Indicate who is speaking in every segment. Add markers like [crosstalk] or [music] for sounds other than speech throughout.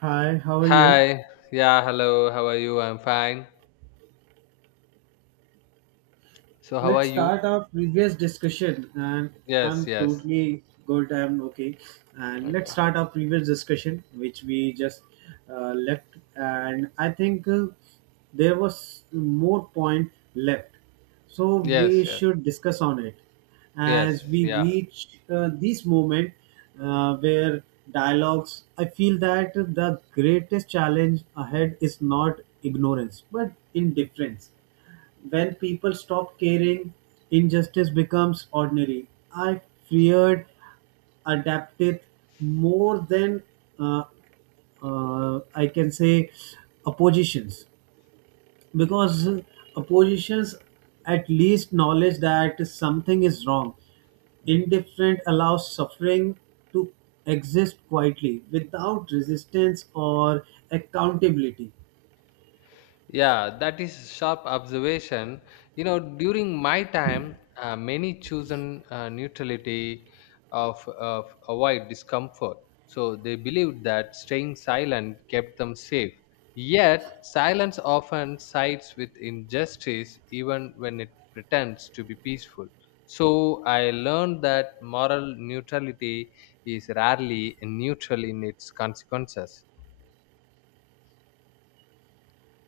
Speaker 1: Hi, how are you?
Speaker 2: Hi. Yeah, hello. How are you? I'm fine. So, how are
Speaker 1: Let's
Speaker 2: you?
Speaker 1: start our previous discussion, and
Speaker 2: Yes,
Speaker 1: I'm
Speaker 2: yes.
Speaker 1: totally good. I'm okay, and let's
Speaker 2: Okay.
Speaker 1: start our previous discussion, which we just left. And I think there was more point left, so
Speaker 2: Yes,
Speaker 1: we
Speaker 2: yes.
Speaker 1: should discuss on it as
Speaker 2: Yes,
Speaker 1: we
Speaker 2: yeah.
Speaker 1: reach this moment where dialogues. I feel that the greatest challenge ahead is not ignorance, but indifference. When people stop caring, injustice becomes ordinary. I feared adapted more than uh, I can say oppositions because oppositions at least knowledge that something is wrong. Indifferent allows suffering to exist quietly without resistance or accountability.
Speaker 2: Yeah, that is sharp observation. You know, during my time, many chosen neutrality of avoid discomfort. So they believed that staying silent kept them safe. Yet, silence often sides with injustice, even when it pretends to be peaceful. So I learned that moral neutrality is rarely neutral in its consequences.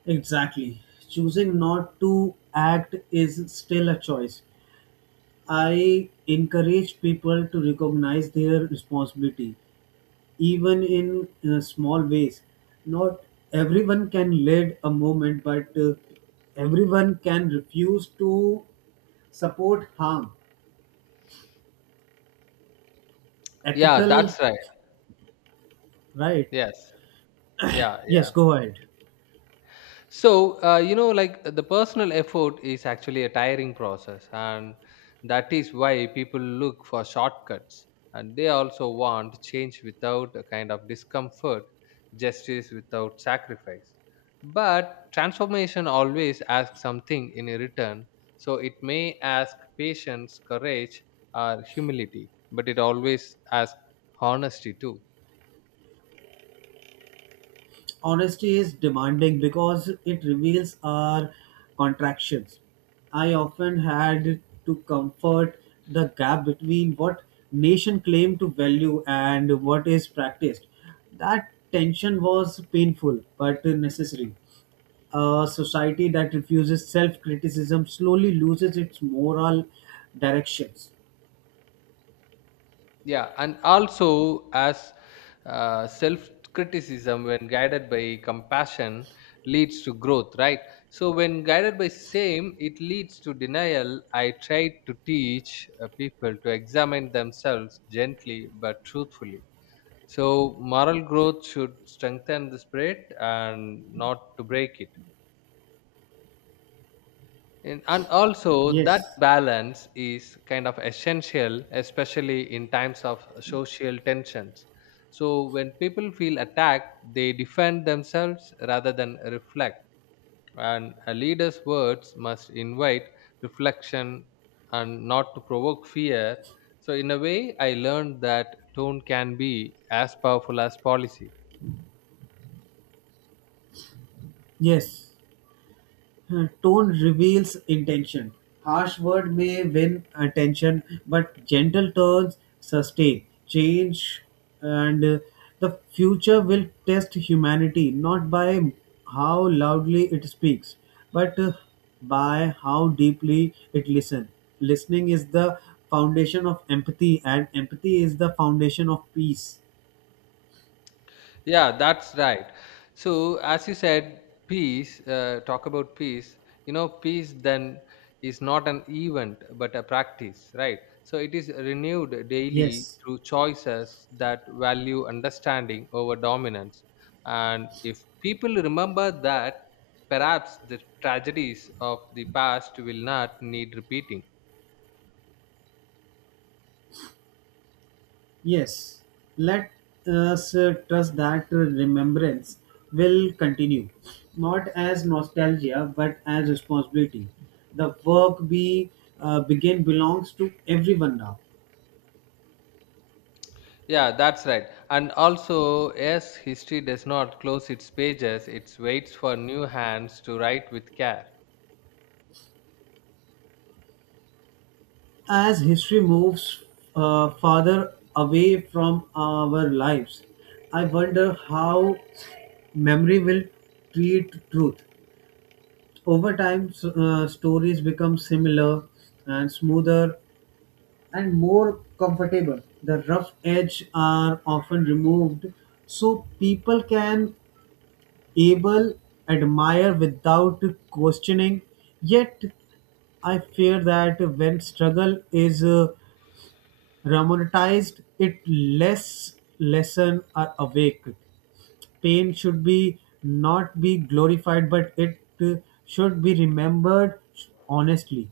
Speaker 1: Exactly. Choosing not to act is still a choice. I encourage people to recognize their responsibility, even in small ways. Not everyone can lead a movement, but everyone can refuse to support harm.
Speaker 2: Yeah,
Speaker 1: Ethical,
Speaker 2: that's right.
Speaker 1: right?
Speaker 2: Yes. Yeah,
Speaker 1: Yes,
Speaker 2: yeah.
Speaker 1: go ahead.
Speaker 2: So, you know, like the personal effort is actually a tiring process, and that is why people look for shortcuts and they also want change without a kind of discomfort, justice without sacrifice. But transformation always asks something in return, so it may ask patience, courage, or humility, but it always asks honesty too.
Speaker 1: Honesty is demanding because it reveals our contractions. I often had to comfort the gap between what nation claim to value and what is practiced. That tension was painful but necessary. A society that refuses self-criticism slowly loses its moral directions.
Speaker 2: Yeah, and also as self criticism when guided by compassion leads to growth, right? So when guided by shame it leads to denial. I try to teach people to examine themselves gently but truthfully. So moral growth should strengthen the spirit and not to break it. And also, that
Speaker 1: Yes.
Speaker 2: balance is kind of essential, especially in times of social tensions. So, when people feel attacked, they defend themselves rather than reflect. And a leader's words must invite reflection and not to provoke fear. So, in a way, I learned that tone can be as powerful as policy.
Speaker 1: Yes. Tone reveals intention. Harsh word may win attention, but gentle tones sustain change, and the future will test humanity not by how loudly it speaks, but by how deeply it listens. Listening is the foundation of empathy, and empathy is the foundation of peace.
Speaker 2: Yeah, that's right. So, as you said, peace, talk about peace. You know, peace then is not an event but a practice, right? So, it is renewed daily
Speaker 1: Yes.
Speaker 2: through choices that value understanding over dominance. And if people remember that, perhaps the tragedies of the past will not need repeating.
Speaker 1: Yes, let us trust that remembrance will continue, not as nostalgia but as responsibility. The work we begin belongs to everyone now.
Speaker 2: Yeah, that's right. And also, yes, history does not close its pages, it waits for new hands to write with care.
Speaker 1: As history moves farther away from our lives, I wonder how memory will treat truth. Over time, stories become similar and smoother and more comfortable. The rough edge are often removed so people can able admire without questioning. Yet I fear that when struggle is romanticized, it less lesson are awake. Pain should be not be glorified, but it should be remembered honestly.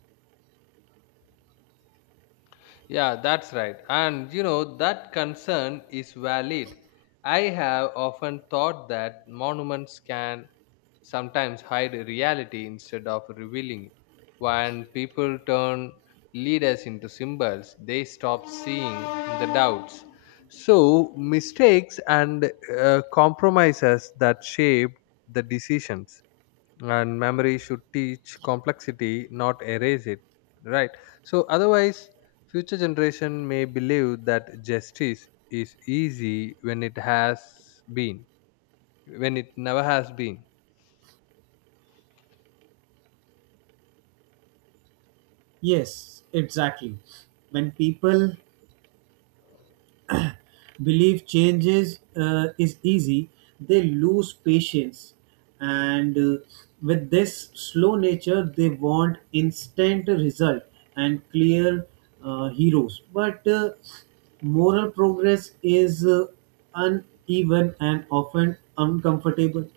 Speaker 2: Yeah, that's right. And you know, that concern is valid. I have often thought that monuments can sometimes hide reality instead of revealing it. When people turn leaders into symbols, they stop seeing the doubts. So, mistakes and compromises that shape the decisions and memory should teach complexity, not erase it, right? So otherwise future generation may believe that justice is easy when it has been, when it never has been.
Speaker 1: Yes, exactly. When people believe changes is easy, they lose patience. And with this slow nature, they want instant result and clear heroes. But moral progress is uneven and often uncomfortable.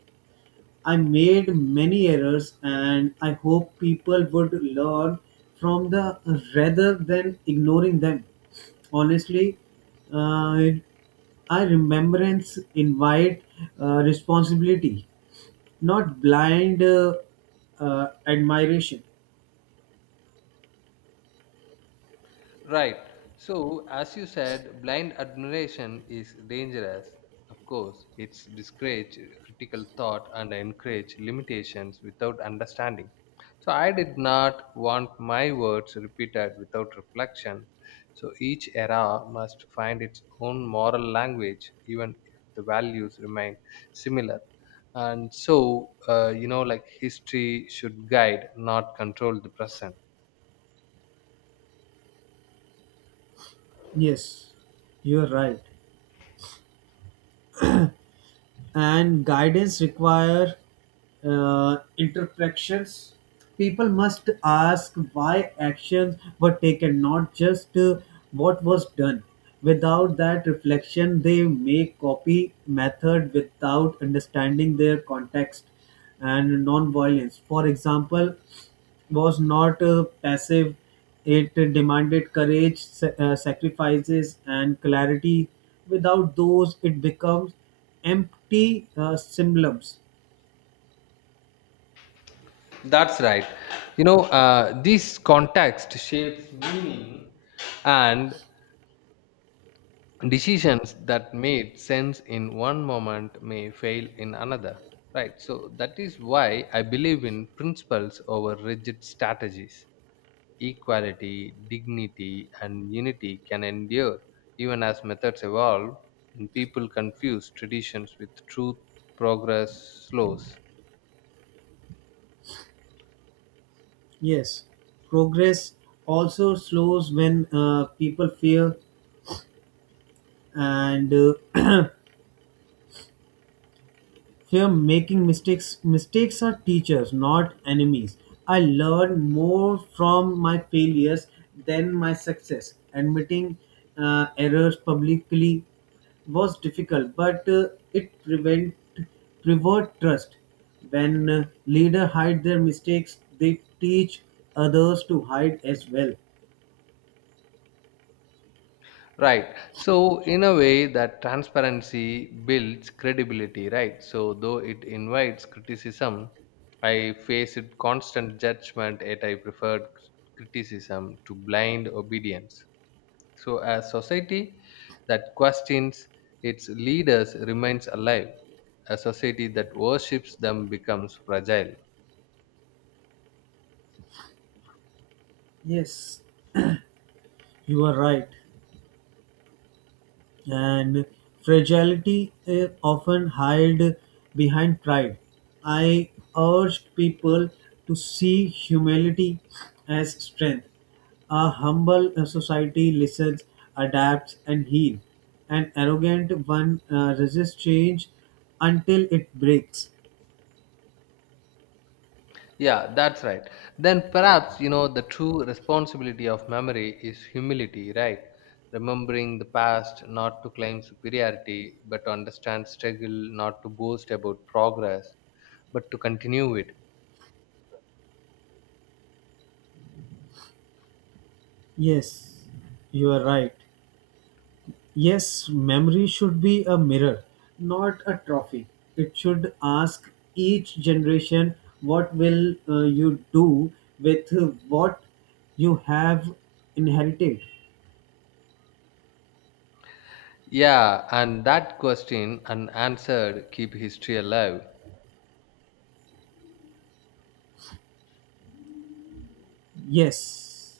Speaker 1: I made many errors and I hope people would learn from the rather than ignoring them. Honestly, uh, I remembrance invite responsibility, not blind admiration.
Speaker 2: Right. So, as you said, blind admiration is dangerous. Of course, it's discourage critical thought and encourage limitations without understanding. So, I did not want my words repeated without reflection. So, each era must find its own moral language, even if the values remain similar. And so, you know, like history should guide, not control the present.
Speaker 1: Yes, you are right. And guidance require interpretations. People must ask why actions were taken, not just what was done. Without that reflection, they may copy method without understanding their context and non-violence, for example, was not passive. It demanded courage, sacrifices, and clarity. Without those, it becomes empty symbols.
Speaker 2: That's right. You know, this context shapes meaning and decisions that made sense in one moment may fail in another. Right. So that is why I believe in principles over rigid strategies. Equality, dignity, and unity can endure even as methods evolve, and people confuse traditions with truth, progress slows.
Speaker 1: Yes, progress also slows when people fear and [clears throat] here, making mistakes are teachers, not enemies. I learn more from my failures than my success. Admitting errors publicly was difficult, but it prevent preserved trust. When leader hide their mistakes, they teach others to hide as well.
Speaker 2: Right. So, in a way, that transparency builds credibility, right? So, though it invites criticism, I face it constant judgment, yet I preferred criticism to blind obedience. So, as society that questions its leaders remains alive. A society that worships them becomes fragile.
Speaker 1: Yes, you are right. And fragility often hide behind pride. I urged people to see humility as strength. A humble society listens, adapts, and heals. An arrogant one resists change until it breaks.
Speaker 2: Yeah, that's right. Then perhaps, you know, the true responsibility of memory is humility, right? Remembering the past, not to claim superiority, but to understand struggle, not to boast about progress, but to continue it.
Speaker 1: Yes, you are right. Yes, memory should be a mirror, not a trophy. It should ask each generation what will you do with what you have inherited.
Speaker 2: Yeah, and that question unanswered keep history alive.
Speaker 1: Yes,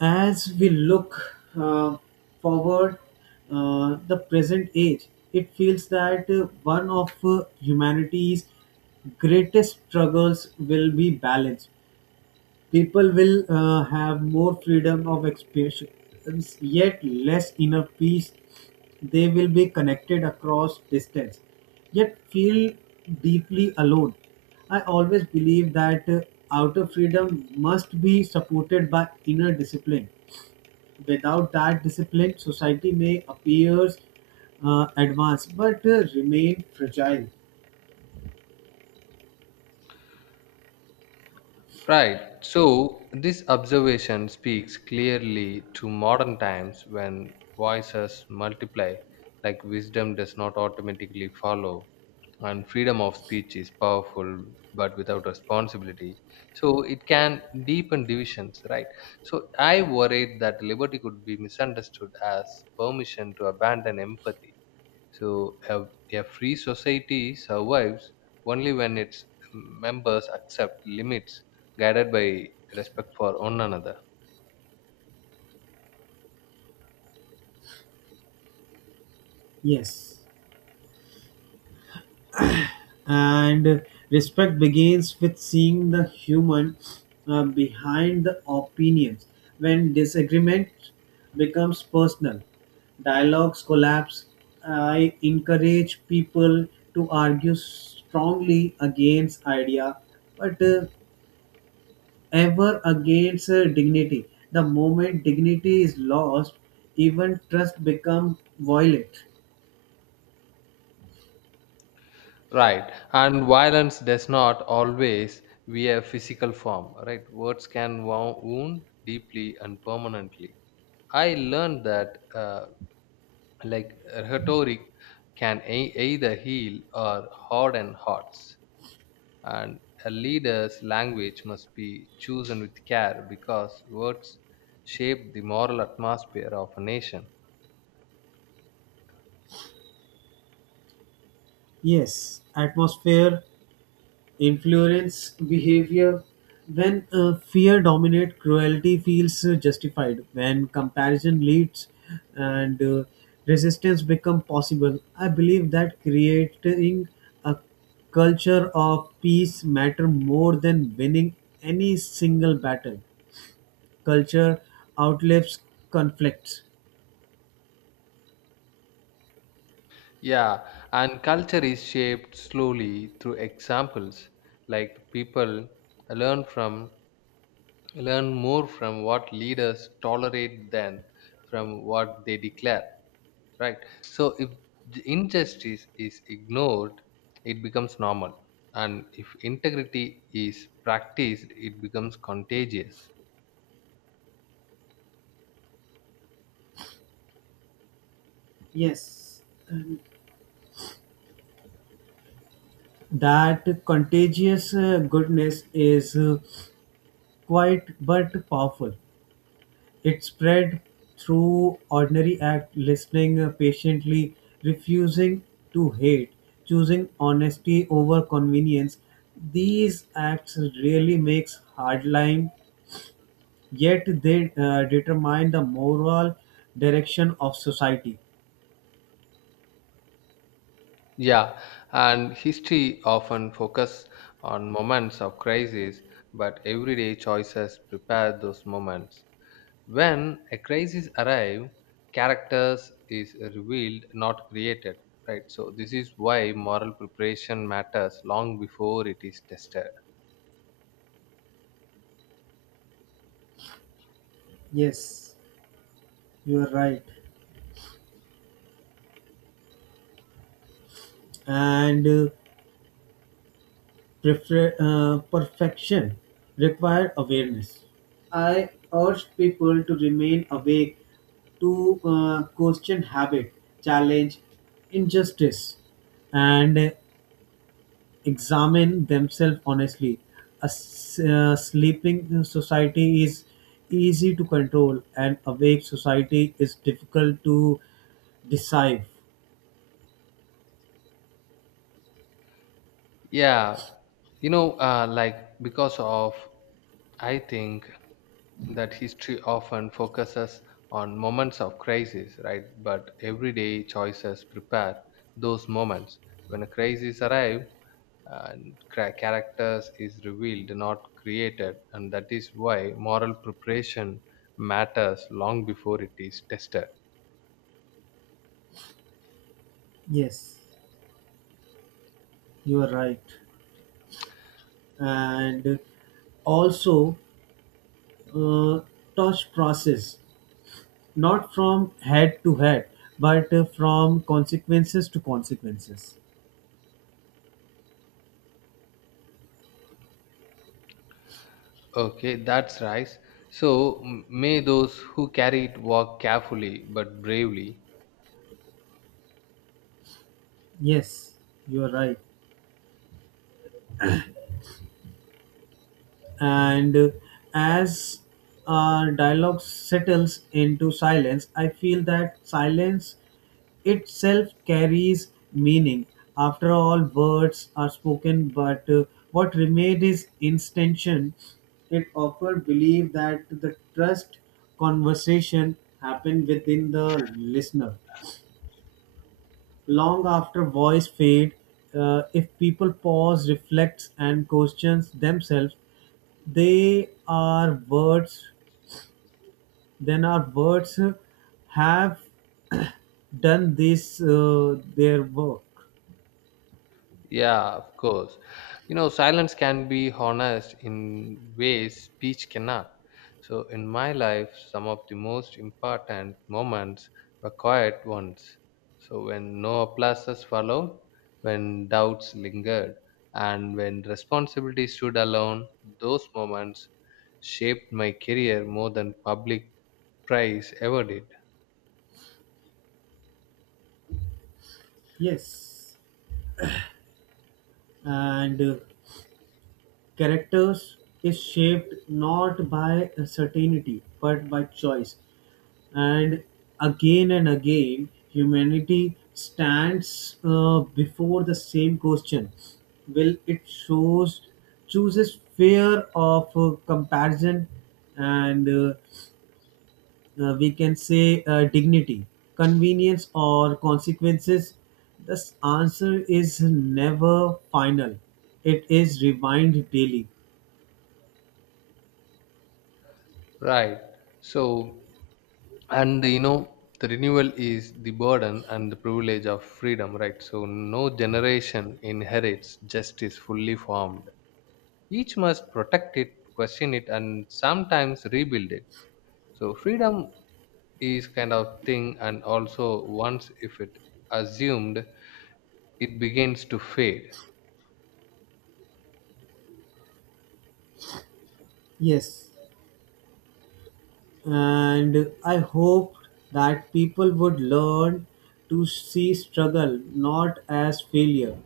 Speaker 1: as we look forward the present age, it feels that one of humanity's greatest struggles will be balance. People will have more freedom of expressions, yet less inner peace. They will be connected across distance, yet feel deeply alone. I always believe that outer freedom must be supported by inner discipline. Without that discipline, society may appear advanced but remain fragile.
Speaker 2: Right. So this observation speaks clearly to modern times when voices multiply, like wisdom does not automatically follow. And freedom of speech is powerful but without responsibility, so it can deepen divisions, right? So I worried that liberty could be misunderstood as permission to abandon empathy. So a free society survives only when its members accept limits guided by respect for one another.
Speaker 1: Yes. And respect begins with seeing the human behind the opinions. When disagreement becomes personal, dialogues collapse. I encourage people to argue strongly against idea, but ever against dignity. The moment dignity is lost, even trust becomes violent.
Speaker 2: Right. And violence does not always wear physical form, right? Words can wound deeply and permanently. I learned that like rhetoric can either heal or harden hearts, and a leader's language must be chosen with care because words shape the moral atmosphere of a nation.
Speaker 1: Yes, atmosphere influence behavior. When fear dominates, cruelty feels justified. When comparison leads and resistance become possible, I believe that creating a culture of peace matter more than winning any single battle. Culture outlives conflicts.
Speaker 2: Yeah, and culture is shaped slowly through examples. Like people learn from learn more from what leaders tolerate than from what they declare. Right, so if injustice is ignored it becomes normal, and if integrity is practiced it becomes contagious.
Speaker 1: Yes, and that contagious goodness is quiet but powerful. It spread through ordinary act, listening patiently, refusing to hate, choosing honesty over convenience. These acts really makes hardline, yet they determine the moral direction of society.
Speaker 2: Yeah, and history often focus on moments of crisis, but everyday choices prepare those moments. When a crisis arrive, characters is revealed, not created, right? So this is why moral preparation matters long before it is tested.
Speaker 1: Yes, you are right. And perfection require awareness. I urged people to remain awake to question habit, challenge injustice, and examine themselves honestly. A sleeping society is easy to control, and awake society is difficult to decide.
Speaker 2: Yeah, you know, like because of, I think that history often focuses on moments of crisis, right? But everyday choices prepare those moments. When a crisis arrives, and characters is revealed, not created, and that is why moral preparation matters long before it is tested.
Speaker 1: Yes, you are right. And also, uh, touch process, not from head to head, but from consequences to consequences.
Speaker 2: Okay, that's right. So may those who carry it walk carefully but bravely.
Speaker 1: Yes, you are right. And as our dialogue settles into silence, I feel that silence itself carries meaning. After all words are spoken, but what remained is intention. It often believe that the trust conversation happened within the listener. Long after voice fade, if people pause, reflects, and questions themselves, they are words. Then our words have [coughs] [clears throat] done this their work.
Speaker 2: Yeah, of course. You know, silence can be honest in ways speech cannot. So, in my life, some of the most important moments were quiet ones. So, when no applauses followed, when doubts lingered, and when responsibility stood alone, those moments shaped my career more than public praise ever did.
Speaker 1: Yes, and characters is shaped not by certainty but by choice. And and again, humanity stands before the same question. Will it shows chooses fear of comparison and we can say dignity, convenience or consequences? This answer is never final. It is refined daily.
Speaker 2: Right. So, and you know the renewal is the burden and the privilege of freedom, right? So no generation inherits justice fully formed, each must protect it, question it, and sometimes rebuild it. So freedom is kind of thing, and also once if it assumed, it begins to fade.
Speaker 1: Yes, and I hope that people would learn to see struggle not as failure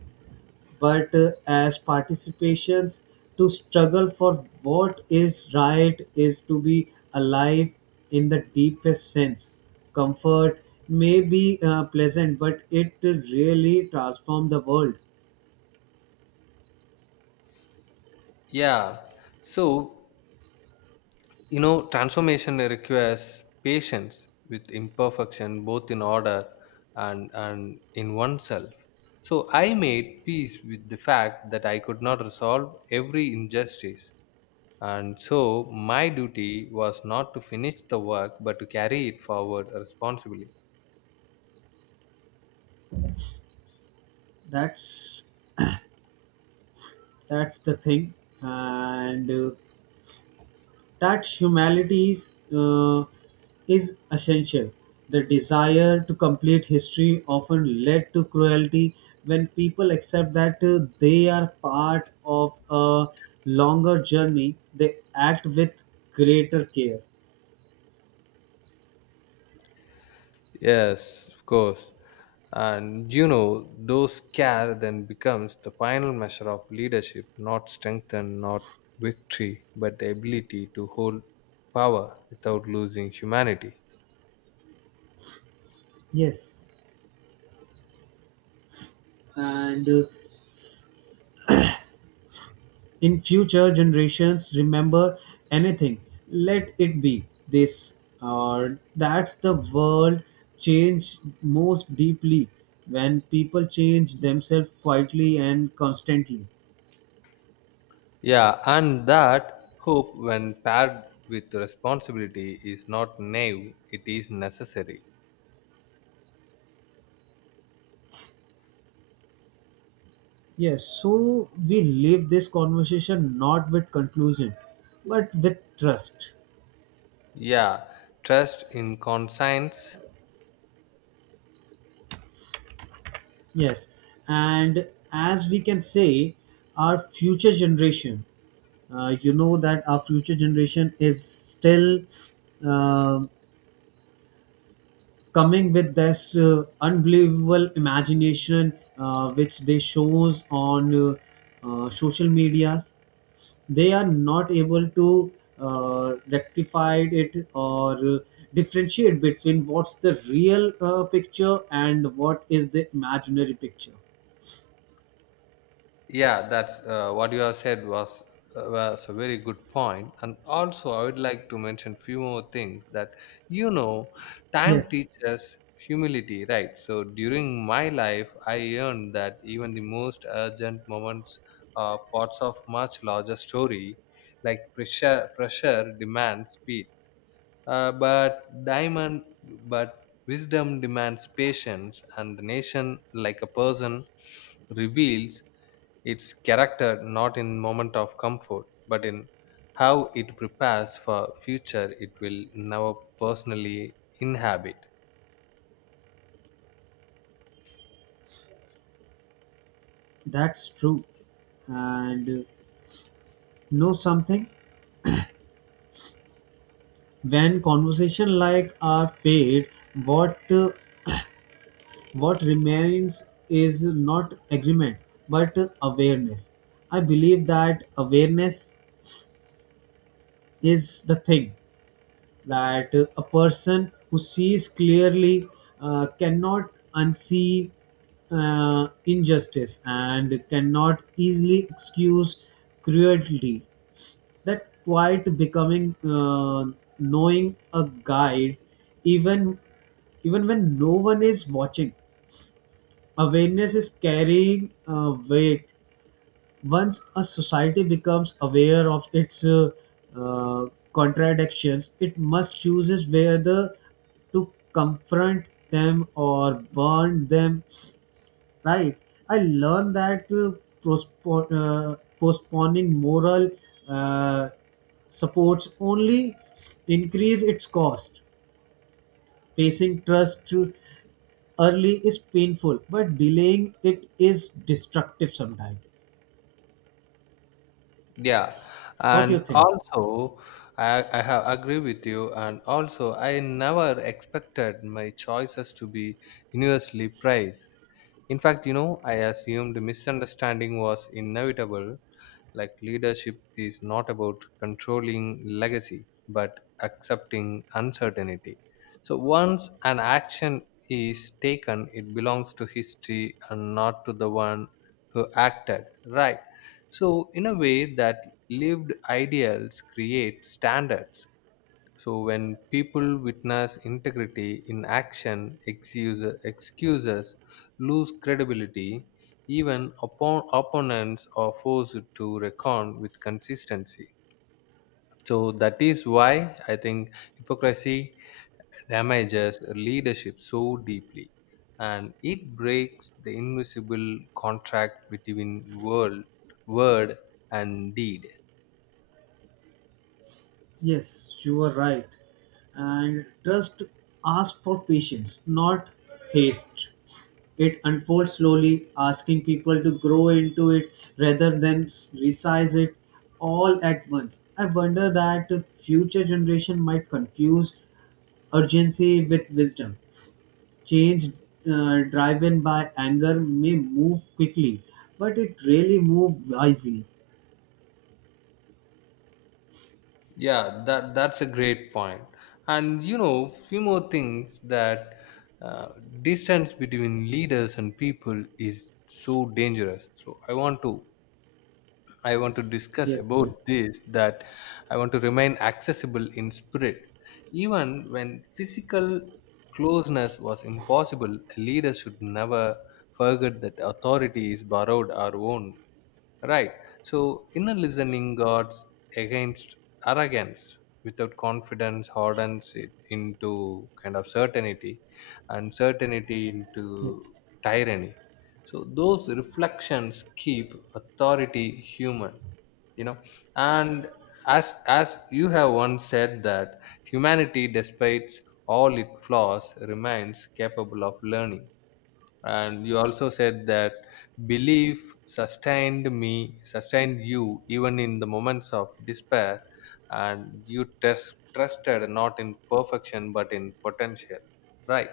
Speaker 1: but as participations. To struggle for what is right is to be alive in the deepest sense. Comfort may be pleasant, but it really transforms the world.
Speaker 2: Yeah, so you know, transformation requires patience with imperfection, both in order and in oneself. So I made peace with the fact that I could not resolve every injustice. And so my duty was not to finish the work but to carry it forward responsibly.
Speaker 1: That's that's the thing, and that humanity uh, is essential. The desire to complete history often led to cruelty. When people accept that they are part of a longer journey, they act with greater care.
Speaker 2: Yes, of course. And you know, those care then becomes the final measure of leadership, not strength and not victory, but the ability to hold power without losing humanity.
Speaker 1: Yes, and in future generations remember anything, let it be this or that's the world change most deeply when people change themselves quietly and constantly.
Speaker 2: Yeah, and that hope, when paired with responsibility, is not naive, it is necessary.
Speaker 1: Yes, so we leave this conversation not with conclusion but with trust.
Speaker 2: Yeah, trust in conscience.
Speaker 1: Yes, and as we can say our future generation, you know that our future generation is still um coming with this unbelievable imagination which they shows on social medias. They are not able to rectify it or differentiate between what's the real picture and what is the imaginary picture.
Speaker 2: Yeah, that's what you have said was a very good point. And also, I would like to mention few more things that, you know, time
Speaker 1: Yes,
Speaker 2: teaches humility, right? So during my life, I learned that even the most urgent moments are parts of much larger story, like pressure demands speed, uh, but diamond, but wisdom demands patience, and the nation, like a person, reveals its character not in moment of comfort, but in how it prepares for future it will never personally inhabit.
Speaker 1: that's true. And know something, when conversation like are paid, what uh, what remains is not agreement, but awareness. I believe that awareness is the thing that a person who sees clearly cannot unsee injustice and cannot easily excuse cruelty. That quite becoming knowing a guide, even when no one is watching. Awareness is carrying weight. Once a society becomes aware of its uh, contradictions, it must chooses whether to confront them or burn them. Right? I learned that postponing moral uh, supports only increase its cost. Facing trust early is painful, but delaying it is destructive sometimes.
Speaker 2: Yeah,
Speaker 1: What do you
Speaker 2: and
Speaker 1: think?
Speaker 2: also I have agree with you, and also I never expected my choices to be universally praised. In fact, you know, I assumed misunderstanding was inevitable, like leadership is not about controlling legacy, but accepting uncertainty. So once an action is taken, it belongs to history and not to the one who acted, right? So, in a way, that lived ideals create standards, so when people witness integrity in action, excuses lose credibility. Even upon opponents are forced to reckon with consistency. So that is why I think hypocrisy damages leadership so deeply, and it breaks the invisible contract between world, word, and deed.
Speaker 1: Yes, you are right. And trust asks for patience, not haste. It unfolds slowly, asking people to grow into it rather than resize it all at once. I wonder that the future generation might confuse urgency with wisdom. Change driven by anger may move quickly, but it really moves wisely.
Speaker 2: Yeah, that that's a great point. And you know, few more things that, uh, distance between leaders and people is so dangerous. So I want to discuss
Speaker 1: Yes,
Speaker 2: about
Speaker 1: yes,
Speaker 2: this, that I want to remain accessible in spirit even when physical closeness was impossible. A leader should never forget that authority is borrowed or owned. Right. So inner listening guards against arrogance without confidence, hardens it into kind of certainty, and certainty
Speaker 1: yes,
Speaker 2: into tyranny. So those reflections keep authority human, you know. And as you have once said that humanity, despite all its flaws, remains capable of learning, and you also said that belief sustained you even in the moments of despair, and you trusted not in perfection but in potential, right?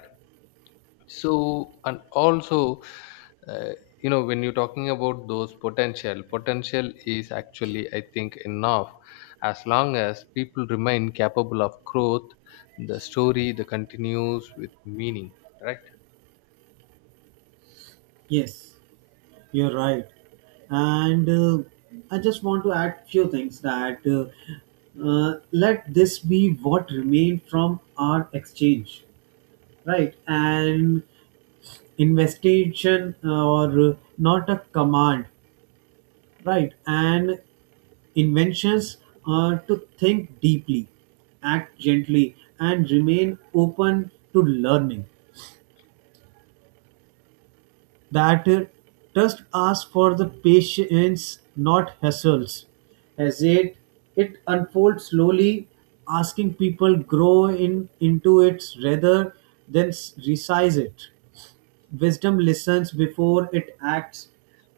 Speaker 2: So and also, uh, you know, when you're talking about those potential is actually, I think, enough. As long as people remain capable of growth, the story the continues with meaning, right?
Speaker 1: yes. You're right. And I just want to add few things that let this be what remained from our exchange, right? An investigation or not a command, right? And inventions are to think deeply, act gently, and remain open to learning. That trust asks for the patience, not hassles. As it, it unfolds slowly, asking people grow in into it rather than resize it. Wisdom listens before it acts.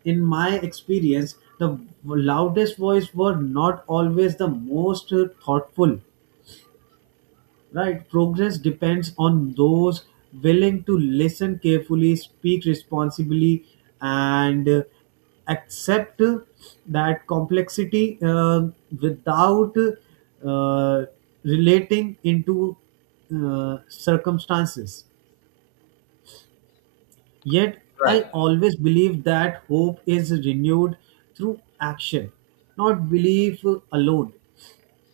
Speaker 1: In my experience, the loudest voice were not always the most thoughtful. Right, progress depends on those willing to listen carefully, speak responsibly, and accept that complexity without uh, relating into circumstances. Yet,
Speaker 2: Right.
Speaker 1: I always believe that hope is renewed through action, not belief alone.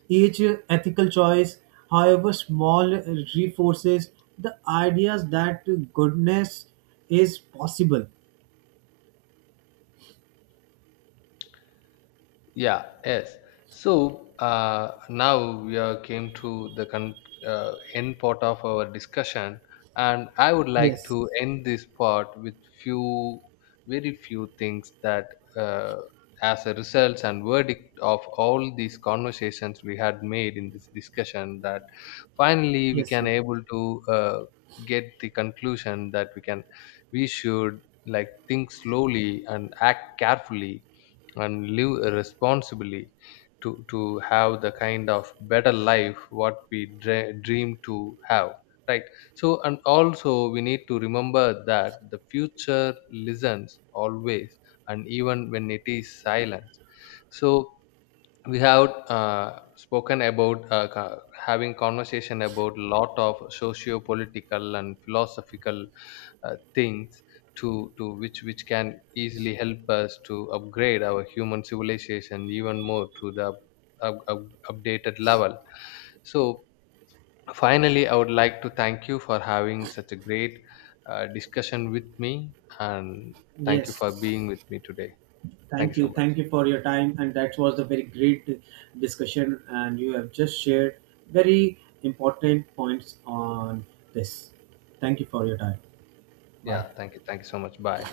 Speaker 1: Each ethical choice, however small, reinforces the ideas that goodness is possible.
Speaker 2: Yeah, yes. So now we are came to the end part of our discussion, and I would like
Speaker 1: Yes,
Speaker 2: to end this part with few, very few things that, uh, as a result and verdict of all these conversations we had made in this discussion, that finally we
Speaker 1: yes,
Speaker 2: can
Speaker 1: yes.
Speaker 2: able to get the conclusion that we should like think slowly and act carefully and live responsibly to have the kind of better life what we dream to have, right? So and also we need to remember that the future listens always, and even when it is silent. So we have spoken about having conversation about lot of socio-political and philosophical things to which can easily help us to upgrade our human civilization even more to the up, updated level. So finally I would like to thank you for having such a great discussion with me and thank you for
Speaker 1: Yes.
Speaker 2: being with me today. Thank you
Speaker 1: Thank
Speaker 2: so
Speaker 1: you. Thank
Speaker 2: much.
Speaker 1: you for your time. And that was a very great discussion. And you have just shared very important points on this. Thank you for your time. Bye.
Speaker 2: Yeah, thank you, thank you so much. Bye.